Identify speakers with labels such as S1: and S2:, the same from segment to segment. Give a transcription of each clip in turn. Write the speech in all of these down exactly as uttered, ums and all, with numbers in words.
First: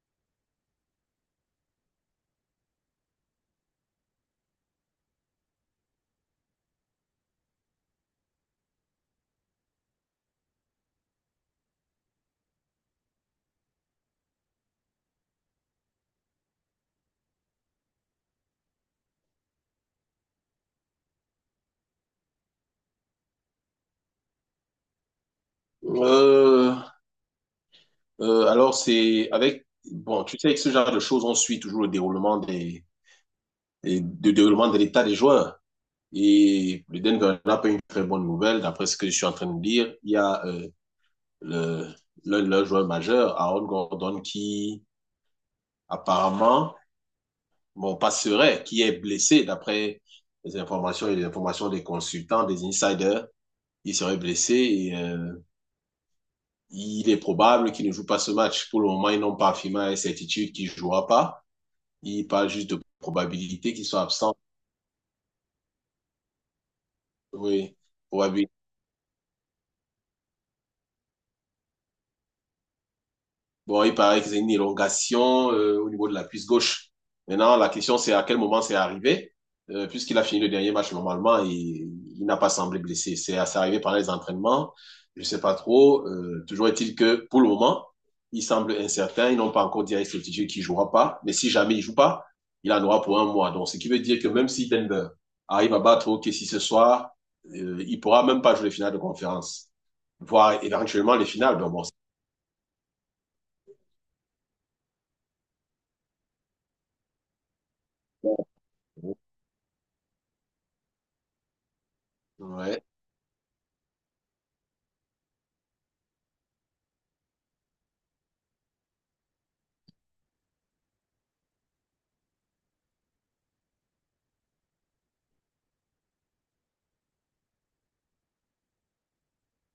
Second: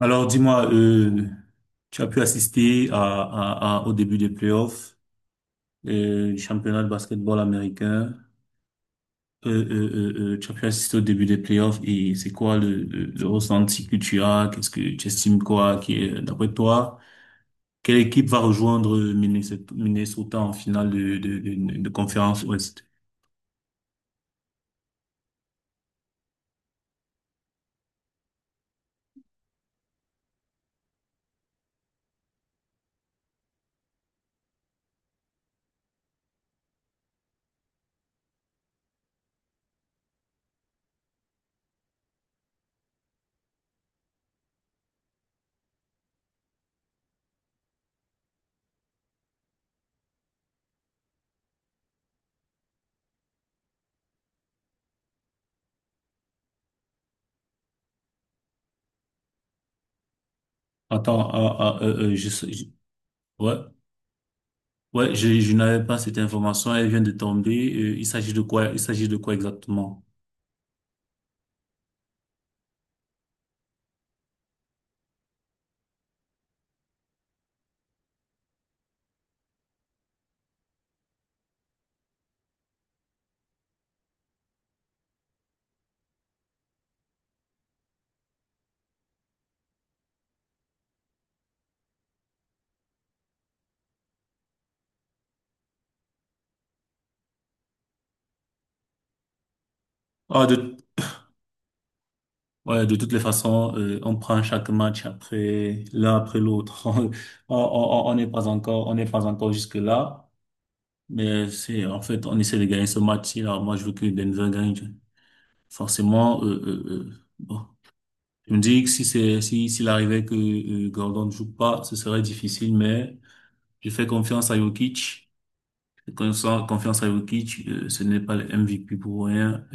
S1: Alors, dis-moi, euh, tu as pu assister à, à- à- au début des playoffs euh, du championnat de basketball américain. Euh, euh, euh, euh, tu as pu assister au début des playoffs et c'est quoi le, le, le ressenti que tu as? Qu'est-ce que tu estimes quoi qui est, d'après toi, quelle équipe va rejoindre Minnesota Minnesota en finale de, de, de, de conférence Ouest?
S2: Euh, euh, alors, c'est avec... Bon, tu sais, avec ce genre de choses, on suit toujours le déroulement des, des- du déroulement de l'état des joueurs. Et le Denver n'a pas une très bonne nouvelle, d'après ce que je suis en train de dire. Il y a euh, le, l'un de leurs joueurs majeurs, Aaron Gordon, qui apparemment, bon, passerait, qui est blessé, d'après les informations et les informations des consultants, des insiders. Il serait blessé et euh, il est probable qu'il ne joue pas ce match. Pour le moment, ils n'ont pas affirmé à la certitude qu'il ne jouera
S1: Attends,
S2: pas.
S1: ah, ah, euh, euh,
S2: Il
S1: je,
S2: parle
S1: sais- je-
S2: juste de
S1: ouais,
S2: probabilités qui sont absentes.
S1: ouais, je, je n'avais pas cette information. Elle vient de tomber.
S2: Oui,
S1: Euh, il s'agit de
S2: probabilités.
S1: quoi? Il s'agit de quoi exactement?
S2: Bon, il paraît qu'ils ont une élongation euh, au niveau de la cuisse gauche. Maintenant, la question, c'est à quel moment c'est arrivé, euh, puisqu'il a fini le dernier match normalement et il n'a pas semblé blessé. C'est c'est arrivé pendant les entraînements, je ne sais pas trop. Euh, toujours est-il que pour le moment, il semble incertain. Ils n'ont pas encore dit à certitude qu'il jouera pas, mais si jamais il ne joue pas, il en aura pour un mois. Donc, ce qui veut dire que même si Denver arrive à battre O K C ce soir, euh, il ne pourra même pas jouer les finales de conférence,
S1: Ah,
S2: voire
S1: de
S2: éventuellement les finales. Donc, bon,
S1: Ouais, de toutes les façons, euh, on prend chaque match après l'un après l'autre. On on- on- on n'est pas encore, on n'est pas encore jusque là, mais c'est en fait on essaie de
S2: ouais.
S1: gagner ce match-ci. Alors moi, je veux que Denver gagne. Forcément, euh, euh, euh, bon, je me dis que si c'est si s'il arrivait que euh, Gordon ne joue pas, ce serait difficile. Mais je fais confiance à Jokic. Je fais confiance confiance à Jokic. Euh, ce n'est pas le M V P pour rien.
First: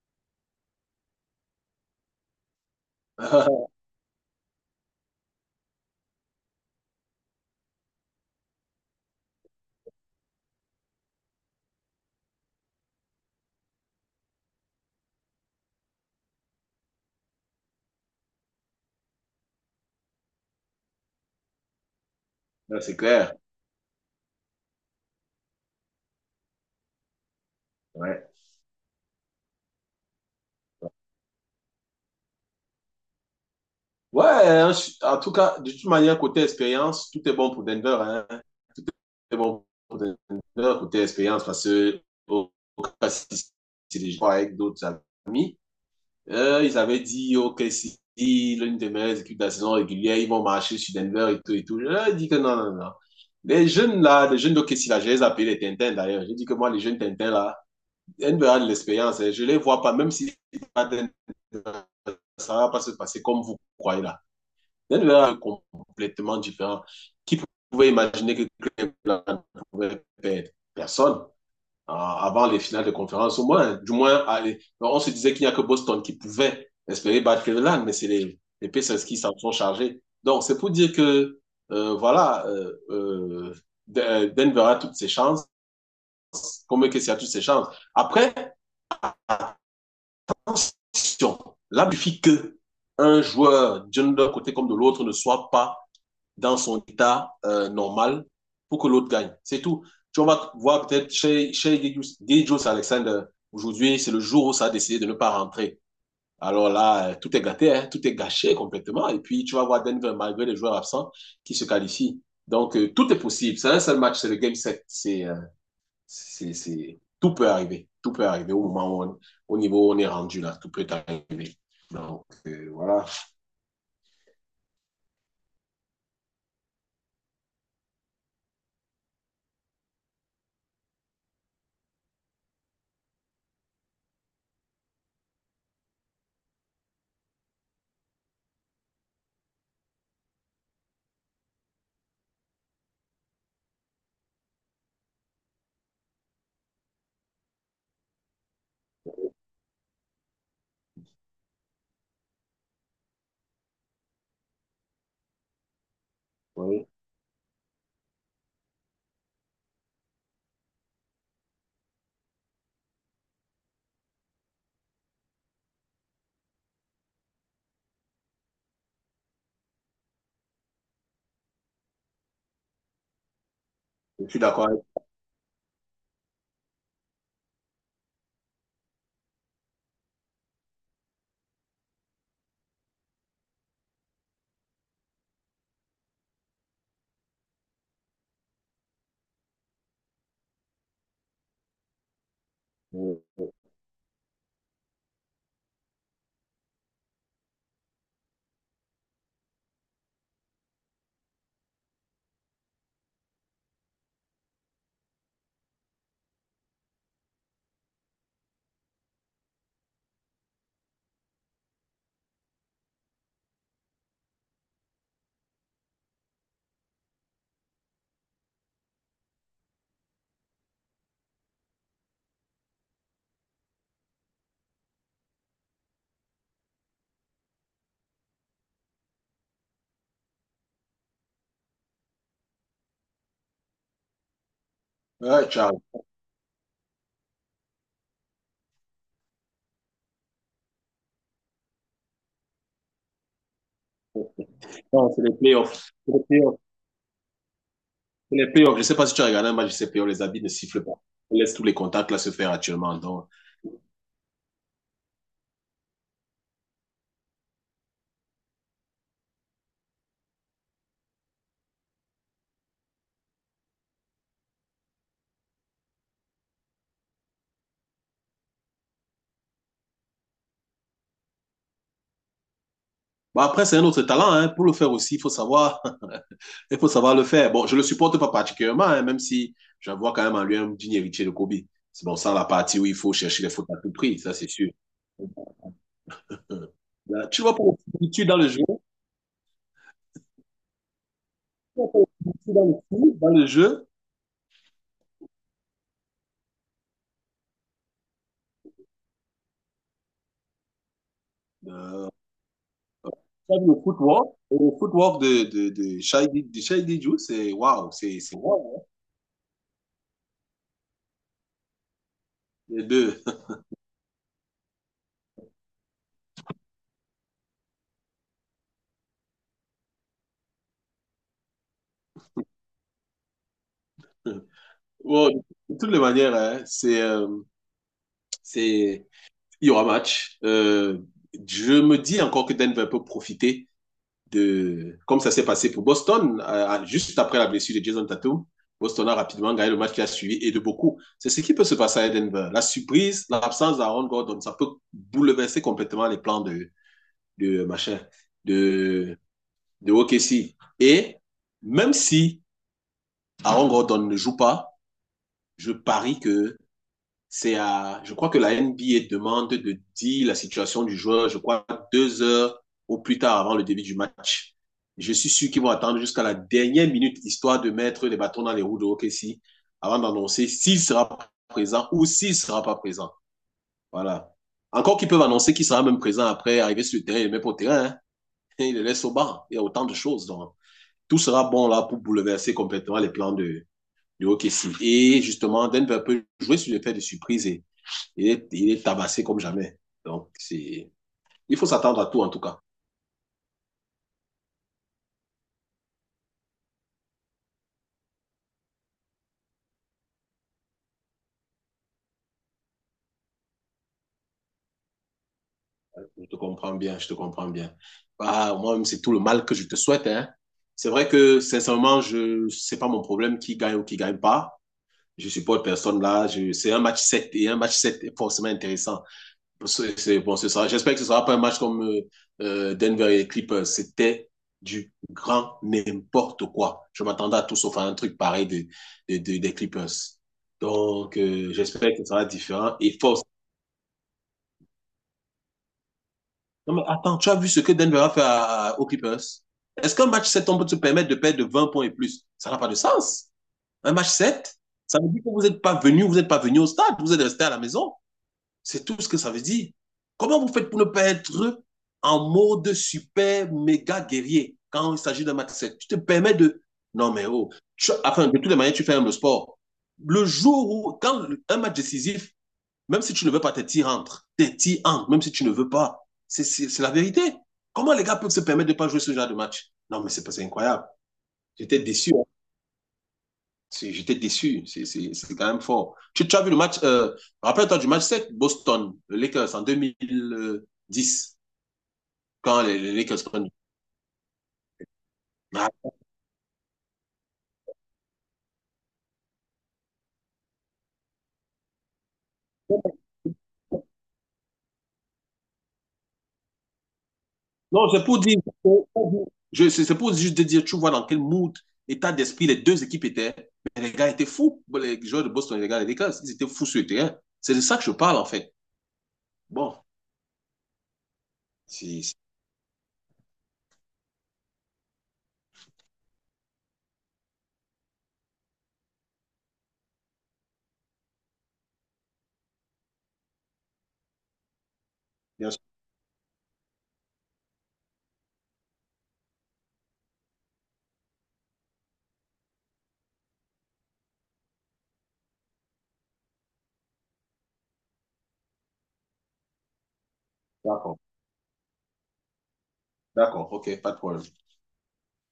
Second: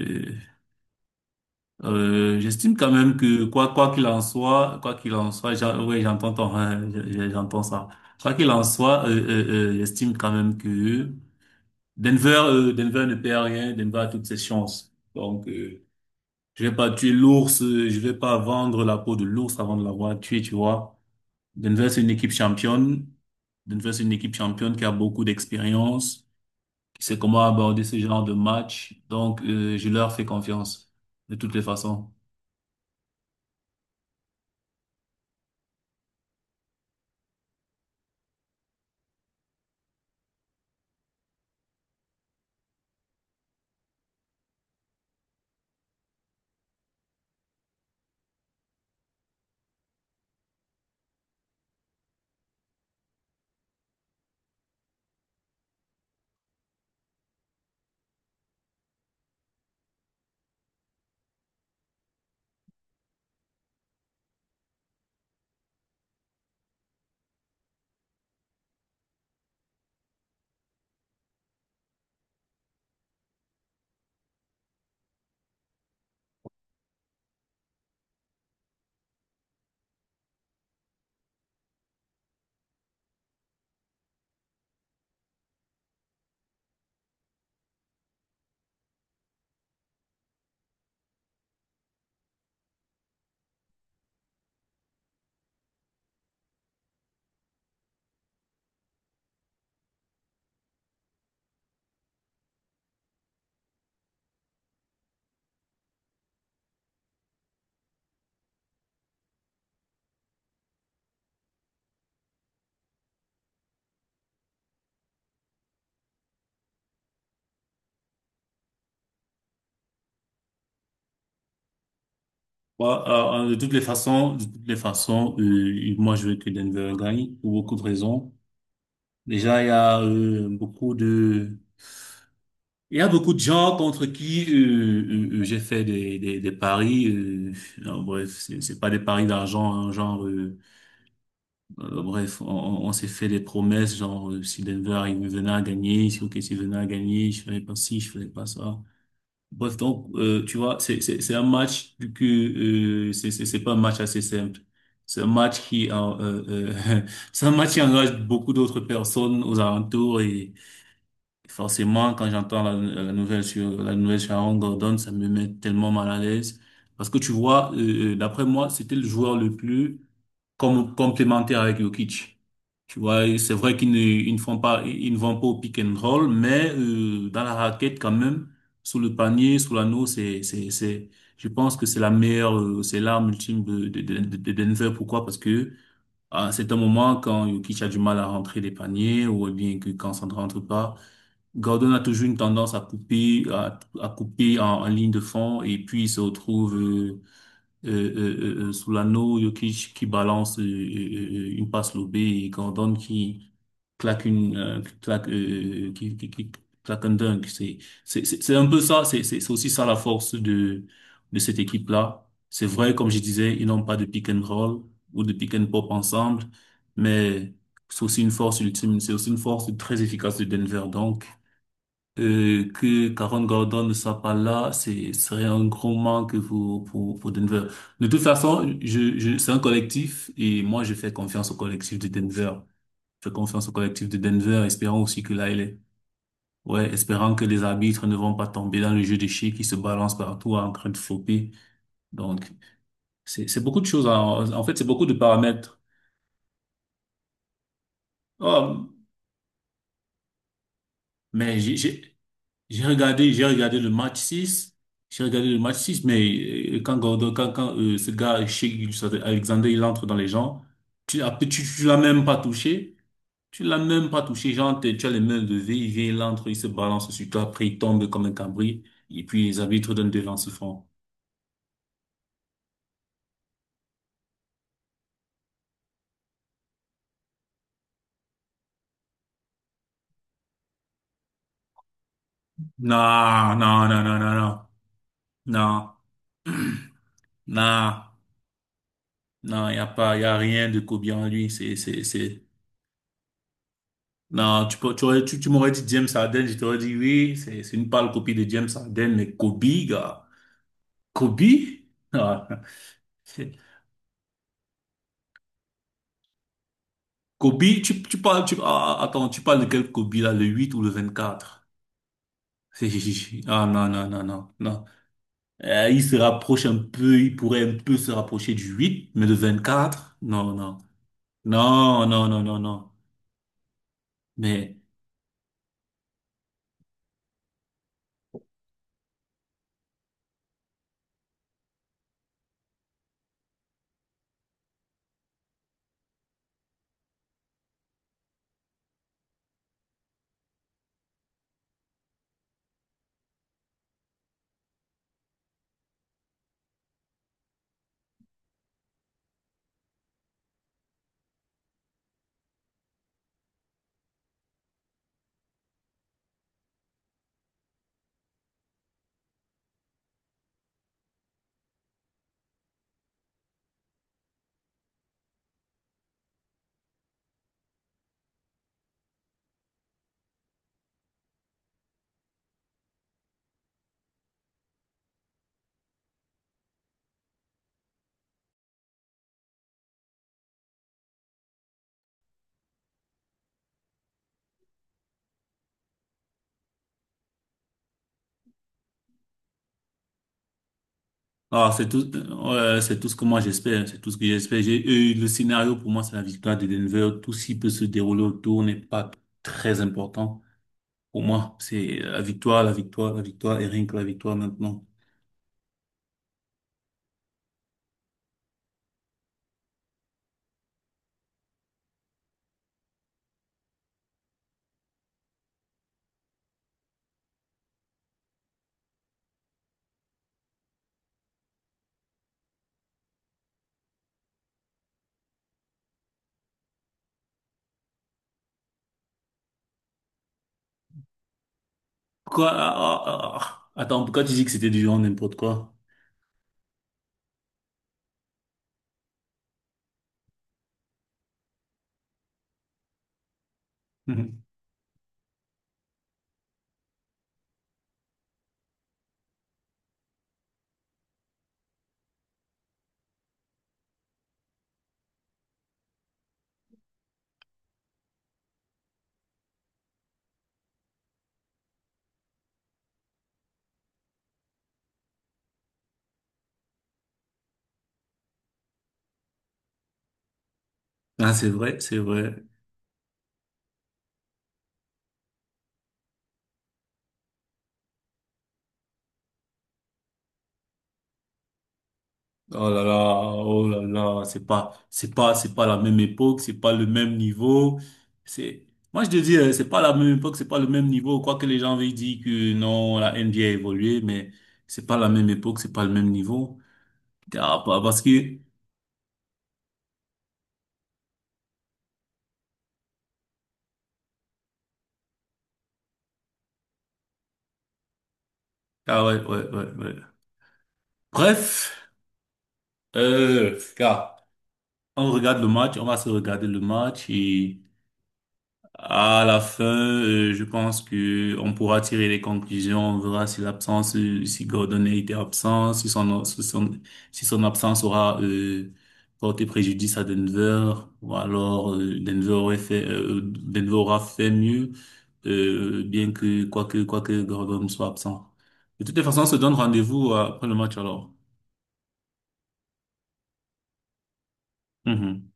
S1: Euh, j'estime quand même que quoi quoi qu'il en soit, quoi qu'il en soit, j'en- oui, j'entends ton- hein, je- je- j'entends ça. Quoi qu'il en soit, euh, euh, euh, j'estime quand même que Denver euh, Denver ne perd rien, Denver a toutes ses chances. Donc euh, je vais pas tuer l'ours, euh, je vais pas vendre la peau de l'ours avant de l'avoir tué, tu vois. Denver c'est une équipe
S2: C'est
S1: championne.
S2: clair.
S1: Denver c'est une équipe championne qui a beaucoup d'expérience, qui sait comment aborder ce genre
S2: Ouais.
S1: de match. Donc euh, je leur fais confiance de toutes les façons.
S2: Ouais, hein, je- en tout cas, de toute manière, côté expérience, tout est bon pour Denver. Hein. Tout est bon pour Denver, côté expérience, parce que au au cas si c'est des joueurs avec d'autres amis. Euh, ils avaient dit, OK, si l'une des meilleures équipes de la saison régulière, ils vont marcher sur Denver et tout et tout. Je leur ai dit que non, non, non. Les jeunes là, les jeunes d'O K C là, je les appelle les Tintins d'ailleurs. J'ai dit que moi, les jeunes Tintins là, Denver a de l'expérience. Hein. Je les vois pas, même si ça ne va pas se passer comme vous croyez là. Il y a complètement différent. Qui pouvait imaginer que Clem pouvait perdre. Personne. Ah, avant les finales de conférence, au moins, du moins, on se disait qu'il n'y a que Boston qui pouvait espérer battre Cleveland, mais c'est les, les Pacers qui s'en sont chargés. Donc, c'est pour dire que, euh, voilà, euh, euh, Denver a toutes ses chances, comme que a toutes ses chances. Après, attention, là, il suffit que un joueur, d'un côté comme de l'autre, ne soit pas dans son état euh, normal pour que l'autre gagne. C'est tout. Tu vas voir peut-être chez, chez Gijus Alexander, aujourd'hui, c'est le jour où ça a décidé de ne pas rentrer. Alors là, euh, tout est gâté, hein, tout est gâché complètement. Et puis, tu vas voir Denver, malgré les joueurs absents, qui se qualifient. Donc, euh, tout est possible. C'est un seul match, c'est le game set. C'est, euh, c'est, c'est... Tout peut arriver. Tout peut arriver au moment où on, au niveau où on est rendu là. Tout peut arriver. Donc, euh,
S1: Bon,
S2: voilà.
S1: euh, euh, de toutes les façons, de toutes les façons, euh, moi je veux que Denver gagne pour beaucoup de raisons. Déjà, il y a euh, beaucoup de, il y a beaucoup de gens contre qui euh, euh, euh, j'ai fait des, des, des paris. Euh, non, bref, c'est c'est pas des paris d'argent, hein, genre, euh, euh, bref, on, on on s'est fait des promesses, genre euh, si Denver il venait à gagner, si O K C venait à gagner, je ferais pas ci, je ferais pas ça. Bref, donc, euh, tu vois, c'est c'est- c'est un match, vu que euh, c'est c'est- c'est pas un match assez simple. C'est un match qui, en- euh,
S2: Ouais.
S1: euh, c'est un match qui engage beaucoup d'autres personnes aux alentours et forcément, quand j'entends la, la nouvelle sur la nouvelle sur Aaron Gordon, ça me met tellement mal à l'aise parce que tu vois, euh, euh, d'après moi, c'était le joueur le plus comme complémentaire avec Jokic. Tu vois, c'est vrai qu'ils ne,
S2: Je
S1: ils ne
S2: suis
S1: font
S2: d'accord avec
S1: pas, ils ne vont pas au pick and roll, mais euh, dans la raquette quand même, sous le panier, sous l'anneau, c'est, c'est, c'est, je pense que c'est la meilleure, euh, c'est l'arme ultime de, de, de, de Denver. Pourquoi? Parce que à un certain moment, quand Jokic a du mal à rentrer les paniers, ou bien que quand ça ne rentre pas, Gordon a toujours une tendance à
S2: toi.
S1: couper, à, à couper en, en ligne de fond, et puis il se retrouve euh, euh, euh, euh, euh, sous l'anneau, Jokic qui balance euh, euh, euh, euh, une passe lobée et Gordon qui claque une euh, qui claque euh, euh, qui, qui, qui claque un dunk. C'est c'est c'est c'est un peu ça. C'est c'est c'est aussi ça la force de de cette équipe là. C'est vrai, comme je disais, ils n'ont pas de pick and roll ou de pick and pop ensemble, mais c'est aussi une force ultime. C'est aussi une force très efficace de Denver. Donc euh, que Karen Gordon ne soit pas là, c'est serait un gros manque pour pour pour Denver. De toute façon, je je c'est un collectif et moi je fais confiance au collectif de Denver. Je fais confiance au collectif de Denver, espérant aussi que
S2: Ouais,
S1: là il est
S2: ciao.
S1: ouais, espérant que les arbitres ne vont pas tomber dans le jeu de chiens qui se balance partout en train de flopper. Donc c'est c'est beaucoup de choses. En, en fait, c'est beaucoup
S2: Non,
S1: de
S2: c'est les
S1: paramètres.
S2: playoffs. C'est les playoffs. C'est les playoffs. Je ne
S1: Oh,
S2: sais pas si tu as regardé un match de ces playoffs, les habits ne sifflent pas. On laisse
S1: mais
S2: tous les
S1: j'ai j'ai-
S2: contacts là se faire
S1: j'ai
S2: actuellement. Donc,
S1: regardé, j'ai regardé le match six. J'ai regardé le match six, mais euh, quand Gordon, quand, quand euh, ce gars, Shea- Alexander, il entre dans les gens, tu, après, tu, tu l'as même pas touché. Tu l'as même pas touché. Genre, t'es- tu as les mains levées, il vient, il entre, il se balance sur toi, après, il tombe comme un cambri. Et puis, les arbitres donnent des lance francs.
S2: bon, après, c'est un autre talent, hein. Pour le faire aussi, il faut savoir, il faut savoir le faire. Bon, je le supporte pas particulièrement, hein, même si j'en vois quand même en lui un digne héritier de Kobe. C'est bon, ça, la partie où il faut chercher les
S1: Non,
S2: fautes à
S1: non,
S2: tout
S1: non, non,
S2: prix,
S1: non,
S2: ça, c'est
S1: non.
S2: sûr.
S1: Non,
S2: Hum. Là, tu vas pas au
S1: non,
S2: foot, dans le jeu, tu
S1: non, il n'y a pas, il n'y a rien de Kobe en lui. C'est,
S2: vas pas
S1: c'est,
S2: au foot,
S1: c'est.
S2: dans le foot, dans le jeu,
S1: Non, tu peux, tu aurais- tu, tu m'aurais dit James Harden, je t'aurais dit oui, c'est, c'est une pâle copie de James Harden, mais Kobe, gars. Kobe? Ah, c'est-
S2: tu as vu le footwork, et le footwork de, de, de Shady, de Shady Ju, c'est
S1: Kobe,
S2: waouh,
S1: tu,
S2: c'est
S1: tu
S2: c'est
S1: parles, tu,
S2: waouh, hein,
S1: ah, ah, attends, tu parles de quel Kobe là, le huit ou le vingt-quatre?
S2: les
S1: C'est-
S2: deux.
S1: Ah non, non, non, non, non. Euh, il se rapproche un peu, il pourrait un peu se rapprocher du huit, mais le vingt-quatre? Non, non. Non, non, non, non, non. Mais
S2: Wow, de toutes les manières, hein, c'est, euh, c'est, il y aura match. Euh, je me dis encore que Denver peut profiter de, comme ça s'est passé pour Boston, euh, juste après la blessure de Jason Tatum, Boston a rapidement gagné le match qui a suivi et de beaucoup. C'est ce qui peut se passer à Denver. La surprise, l'absence d'Aaron Gordon, ça peut bouleverser complètement les plans de, de machin, de, de O K C. Et même si Aaron Gordon ne joue pas, je parie que c'est à, je crois que la N B A demande de dire la situation du joueur, je crois, deux heures au plus tard avant le début du match. Je suis sûr qu'ils vont attendre jusqu'à la dernière minute, histoire de mettre les bâtons dans les roues de O K C, avant d'annoncer s'il sera présent ou s'il sera pas présent. Voilà. Encore qu'ils peuvent annoncer qu'il sera même présent après arriver sur le terrain, il le met pas au terrain, hein. Il le laisse au banc. Il y a autant de choses. Donc, tout sera bon là pour bouleverser complètement les plans de, de O K C. Et justement, Denver peut jouer sur l'effet de surprise et il est, il est tabassé comme jamais. Donc, c'est, il faut
S1: ah, c'est
S2: s'attendre
S1: tout,
S2: à tout, en tout cas.
S1: ouais, c'est tout ce que moi j'espère, c'est tout ce que j'espère. J'ai eu le scénario pour moi, c'est la victoire de Denver. Tout ce qui peut se dérouler autour n'est pas très important pour moi. C'est la victoire, la victoire, la victoire et rien que la victoire maintenant.
S2: Je te comprends bien, je te comprends bien. Ah, moi-même, c'est tout le mal que je te souhaite. Hein. C'est vrai que, sincèrement, je, c'est pas mon problème qui gagne ou qui gagne pas. Je supporte personne là. Je, c'est un match sept et un match sept est forcément intéressant. C'est c'est- bon, c'est ça. J'espère que ce sera pas un match comme euh, euh, Denver et les Clippers. C'était du grand n'importe quoi. Je m'attendais à tout sauf à un truc pareil de, de, de, des Clippers. Donc, euh, j'espère que ce sera
S1: Quoi? Ah,
S2: différent et
S1: ah,
S2: force.
S1: ah. ah. Attends, pourquoi tu dis que c'était du genre n'importe quoi?
S2: Non, mais attends, tu as vu ce que Denver a fait à, à, aux Clippers? Est-ce qu'un match sept on peut se permettre de perdre de vingt points et plus? Ça n'a pas de sens. Un match sept ça veut dire que vous n'êtes pas venu, vous n'êtes pas venu au stade, vous êtes resté à la maison. C'est tout ce que ça veut dire. Comment vous faites pour ne pas être en mode super méga guerrier quand il s'agit d'un match sec? Tu te permets de. Non, mais oh. Tu... Enfin, de toutes les manières, tu fais même le sport. Le jour où, quand un match décisif, même si tu ne veux pas, tes tirs entrent. Tes tirs entrent, même si tu ne veux pas. C'est la vérité. Comment les gars peuvent se permettre de ne pas jouer ce genre de match. Non, mais c'est incroyable.
S1: Ah, c'est vrai,
S2: J'étais
S1: c'est
S2: déçu.
S1: vrai.
S2: J'étais déçu. C'est quand même fort. Tu, tu, as vu le match, euh, rappelle-toi du match sept, Boston, le Lakers en deux mille dix, quand
S1: Oh
S2: les,
S1: là
S2: les
S1: là,
S2: Lakers prennent.
S1: oh là là, c'est pas, c'est pas, c'est pas la
S2: Ah.
S1: même époque, c'est pas le même niveau. C'est, moi je te dis, euh, c'est pas la même époque, c'est pas le même niveau. Quoique les gens veuillent dire que non, la NBA a a évolué, mais c'est pas la même époque, c'est pas le même niveau. Ah, pa-
S2: Non,
S1: parce
S2: c'est pour
S1: que,
S2: dire, c'est pour juste de dire, tu vois dans quel mood, état d'esprit les deux équipes étaient. Mais les gars étaient fous. Les joueurs de Boston et les gars des Lakers, ils étaient fous sur le terrain. C'est de ça que je parle, en fait.
S1: ah ouais, ouais, ouais,
S2: Bon,
S1: ouais. Bref,
S2: c'est
S1: euh, car on regarde le match, on va se regarder le match et. À la fin, euh, je pense que on pourra tirer les conclusions. On verra si l'absence, euh, si Gordon était
S2: bien sûr.
S1: absent, si son, si son, si son absence aura euh, porté préjudice à Denver, ou alors euh, Denver aurait fait, euh, Denver aura fait mieux, euh, bien que quoique quoique Gordon soit absent. De toutes les façons, on se donne rendez-vous euh, après le match
S2: D'accord.
S1: alors.
S2: D'accord, ok, pas de problème.
S1: Mhm.